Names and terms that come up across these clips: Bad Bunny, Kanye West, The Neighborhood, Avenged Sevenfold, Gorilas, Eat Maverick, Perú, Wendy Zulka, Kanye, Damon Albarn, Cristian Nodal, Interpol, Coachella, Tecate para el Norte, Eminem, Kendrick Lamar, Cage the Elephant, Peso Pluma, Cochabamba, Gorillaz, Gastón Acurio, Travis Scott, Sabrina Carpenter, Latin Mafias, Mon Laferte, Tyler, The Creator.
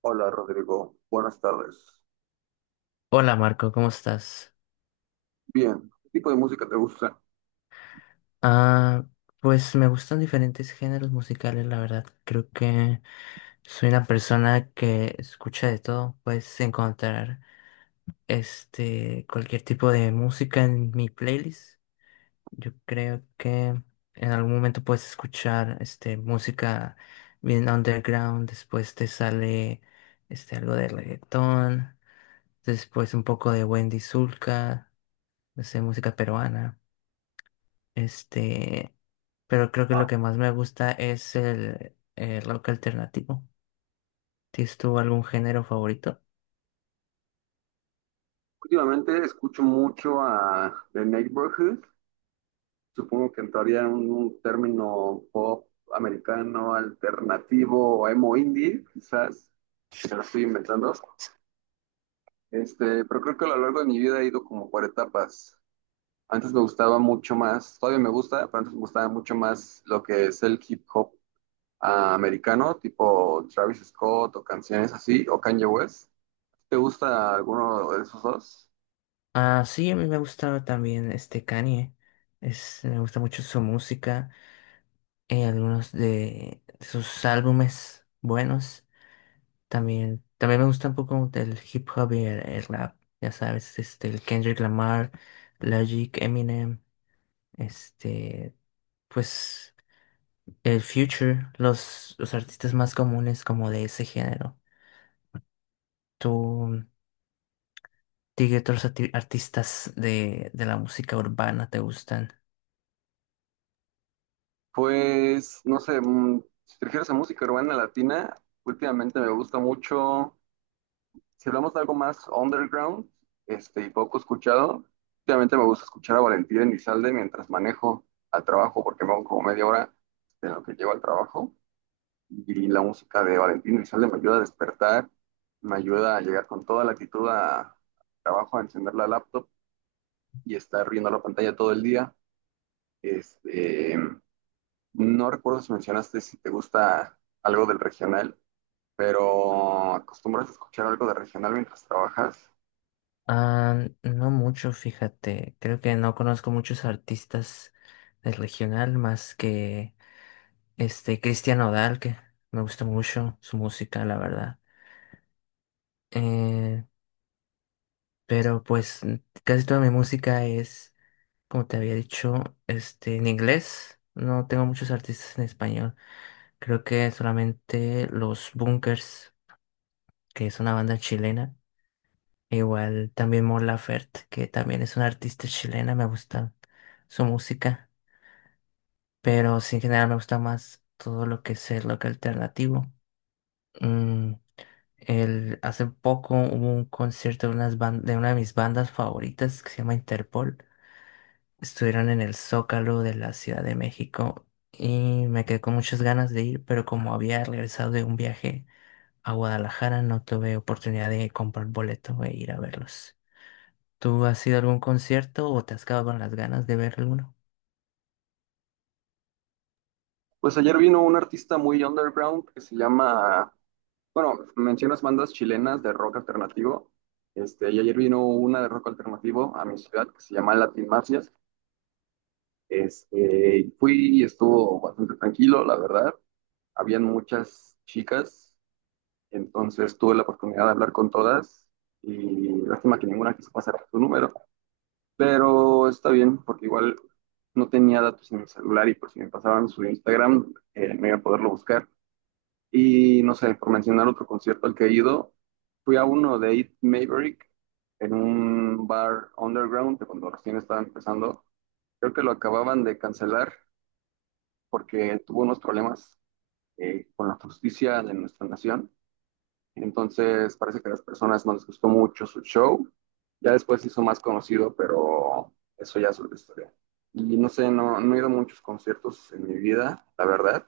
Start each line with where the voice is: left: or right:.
right: Hola Rodrigo, buenas tardes.
left: Hola Marco, ¿cómo estás?
right: Bien, ¿qué tipo de música te gusta?
left: Ah, pues me gustan diferentes géneros musicales, la verdad. Creo que soy una persona que escucha de todo. Puedes encontrar cualquier tipo de música en mi playlist. Yo creo que en algún momento puedes escuchar música bien underground, después te sale algo de reggaetón, después un poco de Wendy Zulka, no sé, música peruana. Este, pero creo que
right: Ah,
left: lo que más me gusta es el rock alternativo. ¿Tienes tú algún género favorito?
right: últimamente escucho mucho a The Neighborhood, supongo que entraría en un término pop americano, alternativo o emo indie, quizás, si me lo estoy inventando. Pero creo que a lo largo de mi vida he ido como por etapas. Antes me gustaba mucho más, todavía me gusta, pero antes me gustaba mucho más lo que es el hip hop americano, tipo Travis Scott o canciones así, o Kanye West. ¿Te gusta alguno de esos dos?
left: Ah, sí, a mí me gusta también este Kanye. Me gusta mucho su música. Algunos de sus álbumes buenos. También me gusta un poco el hip hop y el rap, ya sabes, este, el Kendrick Lamar, Logic, Eminem, este, pues el Future, los artistas más comunes como de ese género. ¿Tú, Qué otros artistas de la música urbana te gustan?
right: Pues, no sé, si te refieres a música urbana latina, últimamente me gusta mucho, si hablamos de algo más underground, y poco escuchado, últimamente me gusta escuchar a Valentín Elizalde mientras manejo al trabajo, porque me hago como media hora de lo que llevo al trabajo, y la música de Valentín Elizalde me ayuda a despertar, me ayuda a llegar con toda la actitud al trabajo, a encender la laptop y estar viendo la pantalla todo el día. Este, No recuerdo si mencionaste si te gusta algo del regional, pero ¿acostumbras a escuchar algo de regional mientras trabajas?
left: Ah, no mucho, fíjate. Creo que no conozco muchos artistas del regional más que Cristian Nodal, que me gusta mucho su música, la verdad. Eh, pero pues casi toda mi música es, como te había dicho, este, en inglés. No tengo muchos artistas en español. Creo que solamente los Bunkers, que es una banda chilena. E igual también Mon Laferte, que también es una artista chilena, me gusta su música. Pero sí, en general me gusta más todo lo que es el rock alternativo. Mm, Hace poco hubo un concierto de una de mis bandas favoritas que se llama Interpol. Estuvieron en el Zócalo de la Ciudad de México y me quedé con muchas ganas de ir, pero como había regresado de un viaje a Guadalajara, no tuve oportunidad de comprar boleto e ir a verlos. ¿Tú has ido a algún concierto o te has quedado con las ganas de ver alguno?
right: Pues ayer vino un artista muy underground que se llama, bueno, mencionas bandas chilenas de rock alternativo. Y ayer vino una de rock alternativo a mi ciudad que se llama Latin Mafias. Y fui y estuvo bastante tranquilo, la verdad. Habían muchas chicas, entonces tuve la oportunidad de hablar con todas y lástima que ninguna quiso pasar su número. Pero está bien, porque igual no tenía datos en mi celular y por si me pasaban su Instagram, me iba a poderlo buscar. Y no sé, por mencionar otro concierto al que he ido, fui a uno de Eat Maverick en un bar underground que cuando recién estaba empezando. Creo que lo acababan de cancelar porque tuvo unos problemas con la justicia de nuestra nación, entonces parece que a las personas no les gustó mucho su show. Ya después se hizo más conocido, pero eso ya es otra historia. Y no sé, no, no he ido a muchos conciertos en mi vida, la verdad.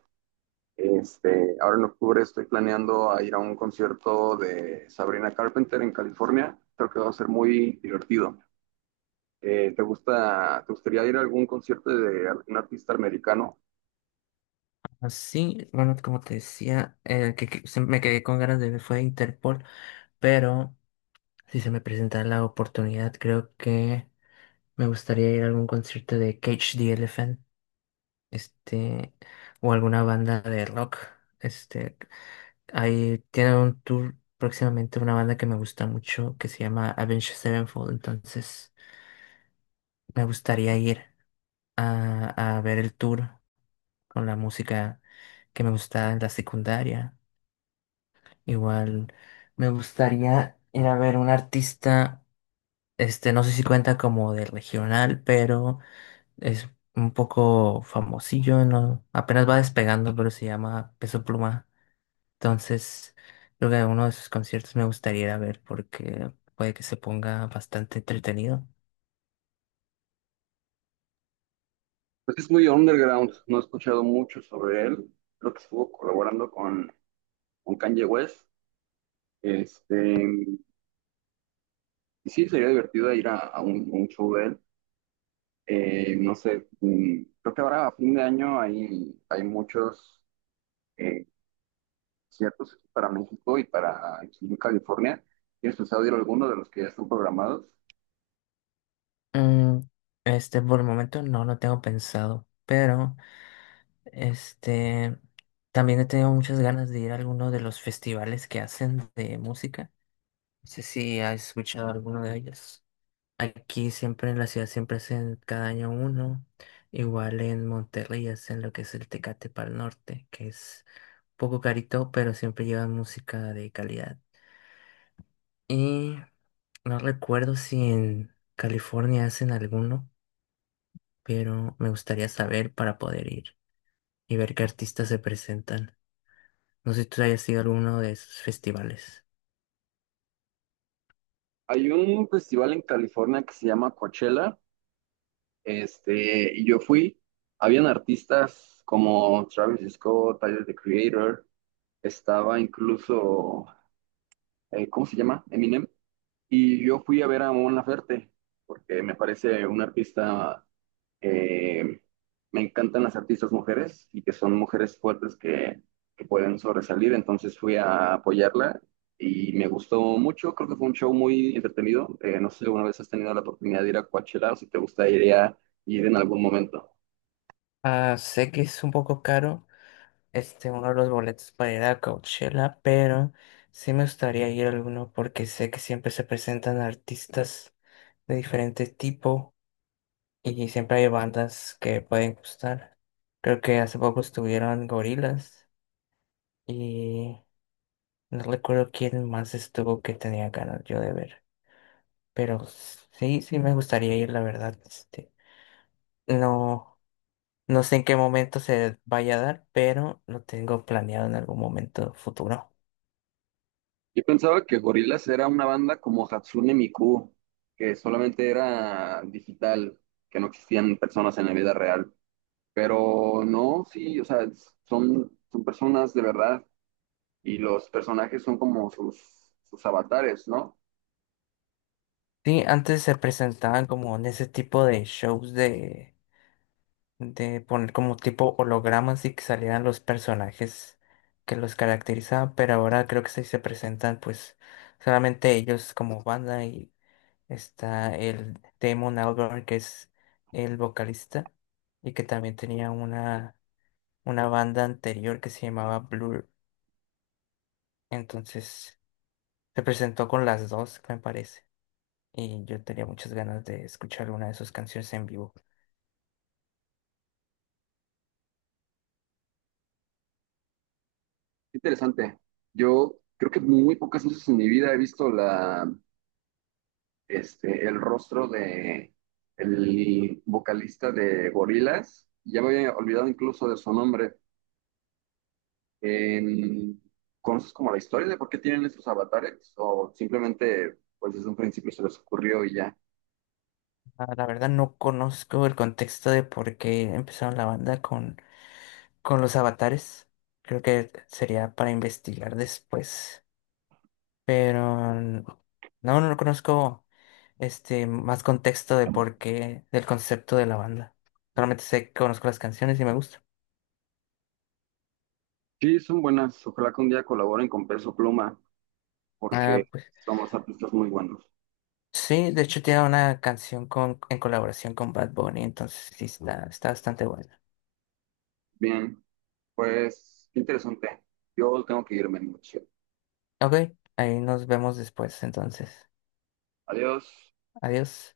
right: Ahora en octubre estoy planeando a ir a un concierto de Sabrina Carpenter en California. Creo que va a ser muy divertido. ¿Te gusta, te gustaría ir a algún concierto de algún artista americano?
left: Ah, sí, bueno, como te decía, el que se- me quedé con ganas de ver fue Interpol, pero si se me presenta la oportunidad, creo que me gustaría ir a algún concierto de Cage the Elephant, este, o alguna banda de rock. Este, Ahí tiene un tour próximamente una banda que me gusta mucho que se llama Avenged Sevenfold, entonces me gustaría ir a ver el tour con la música que me gustaba en la secundaria. Igual me gustaría ir a ver un artista. No sé si cuenta como de regional, pero es un poco famosillo, ¿no? Apenas va despegando, pero se llama Peso Pluma. Entonces, creo que uno de sus conciertos me gustaría ir a ver porque puede que se ponga bastante entretenido.
right: Pues sí, es muy underground, no he escuchado mucho sobre él. Creo que estuvo colaborando con Kanye West. Este, y sí, sería divertido ir a un show de él. No sé, creo que ahora a fin de año hay, hay muchos eh, conciertos para México y para aquí en California. ¿Tienes pensado ir a alguno de los que ya están programados?
left: Mm, por el momento no lo tengo pensado, pero este, también he tenido muchas ganas de ir a alguno de los festivales que hacen de música. No sé si has escuchado alguno de ellos. Aquí siempre en la ciudad siempre hacen cada año uno. Igual en Monterrey hacen lo que es el Tecate para el Norte, que es poco carito, pero siempre llevan música de calidad. Y no recuerdo si en California hacen alguno, pero me gustaría saber para poder ir y ver qué artistas se presentan. No sé si tú hayas ido a alguno de esos festivales.
right: Hay un festival en California que se llama Coachella, y yo fui. Habían artistas como Travis Scott, Tyler, The Creator, estaba incluso, ¿cómo se llama? Eminem. Y yo fui a ver a Mon Laferte, porque me parece una artista, eh, me encantan las artistas mujeres y que son mujeres fuertes que pueden sobresalir, entonces fui a apoyarla y me gustó mucho, creo que fue un show muy entretenido. No sé si alguna vez has tenido la oportunidad de ir a Coachella o si te gustaría ir en algún momento.
left: Ah, sé que es un poco caro, este, uno de los boletos para ir a Coachella, pero sí me gustaría ir a alguno porque sé que siempre se presentan artistas de diferente tipo y siempre hay bandas que pueden gustar. Creo que hace poco estuvieron Gorilas y no recuerdo quién más estuvo que tenía ganas yo de ver, pero sí, sí me gustaría ir, la verdad, no. No sé en qué momento se vaya a dar, pero lo tengo planeado en algún momento futuro.
right: Yo pensaba que Gorillaz era una banda como Hatsune Miku, que solamente era digital, que no existían personas en la vida real. Pero no, sí, o sea, son, son personas de verdad y los personajes son como sus, sus avatares, ¿no?
left: Sí, antes se presentaban como en ese tipo de shows de poner como tipo hologramas y que salieran los personajes que los caracterizaban, pero ahora creo que sí se presentan pues solamente ellos como banda y está el Damon Albarn, que es el vocalista y que también tenía una banda anterior que se llamaba Blur, entonces se presentó con las dos me parece. Y yo tenía muchas ganas de escuchar alguna de sus canciones en vivo.
right: Interesante. Yo creo que muy pocas veces en mi vida he visto la, el rostro de el vocalista de Gorillaz. Ya me había olvidado incluso de su nombre. En, ¿conoces como la historia de por qué tienen esos avatares? ¿O simplemente, pues desde un principio se les ocurrió y ya?
left: Ah, la verdad no conozco el contexto de por qué empezaron la banda con los avatares, creo que sería para investigar después. Pero no conozco más contexto de por qué, del concepto de la banda. Solamente sé que conozco las canciones y me gusta.
right: Sí, son buenas. Ojalá que un día colaboren con Peso Pluma,
left: Ah,
right: porque
left: pues
right: somos artistas muy buenos.
left: sí, de hecho tiene una canción con, en colaboración con Bad Bunny, entonces sí está, está bastante buena.
right: Bien, pues qué interesante. Yo tengo que irme, mucho.
left: Ok, ahí nos vemos después entonces.
right: Adiós.
left: Adiós.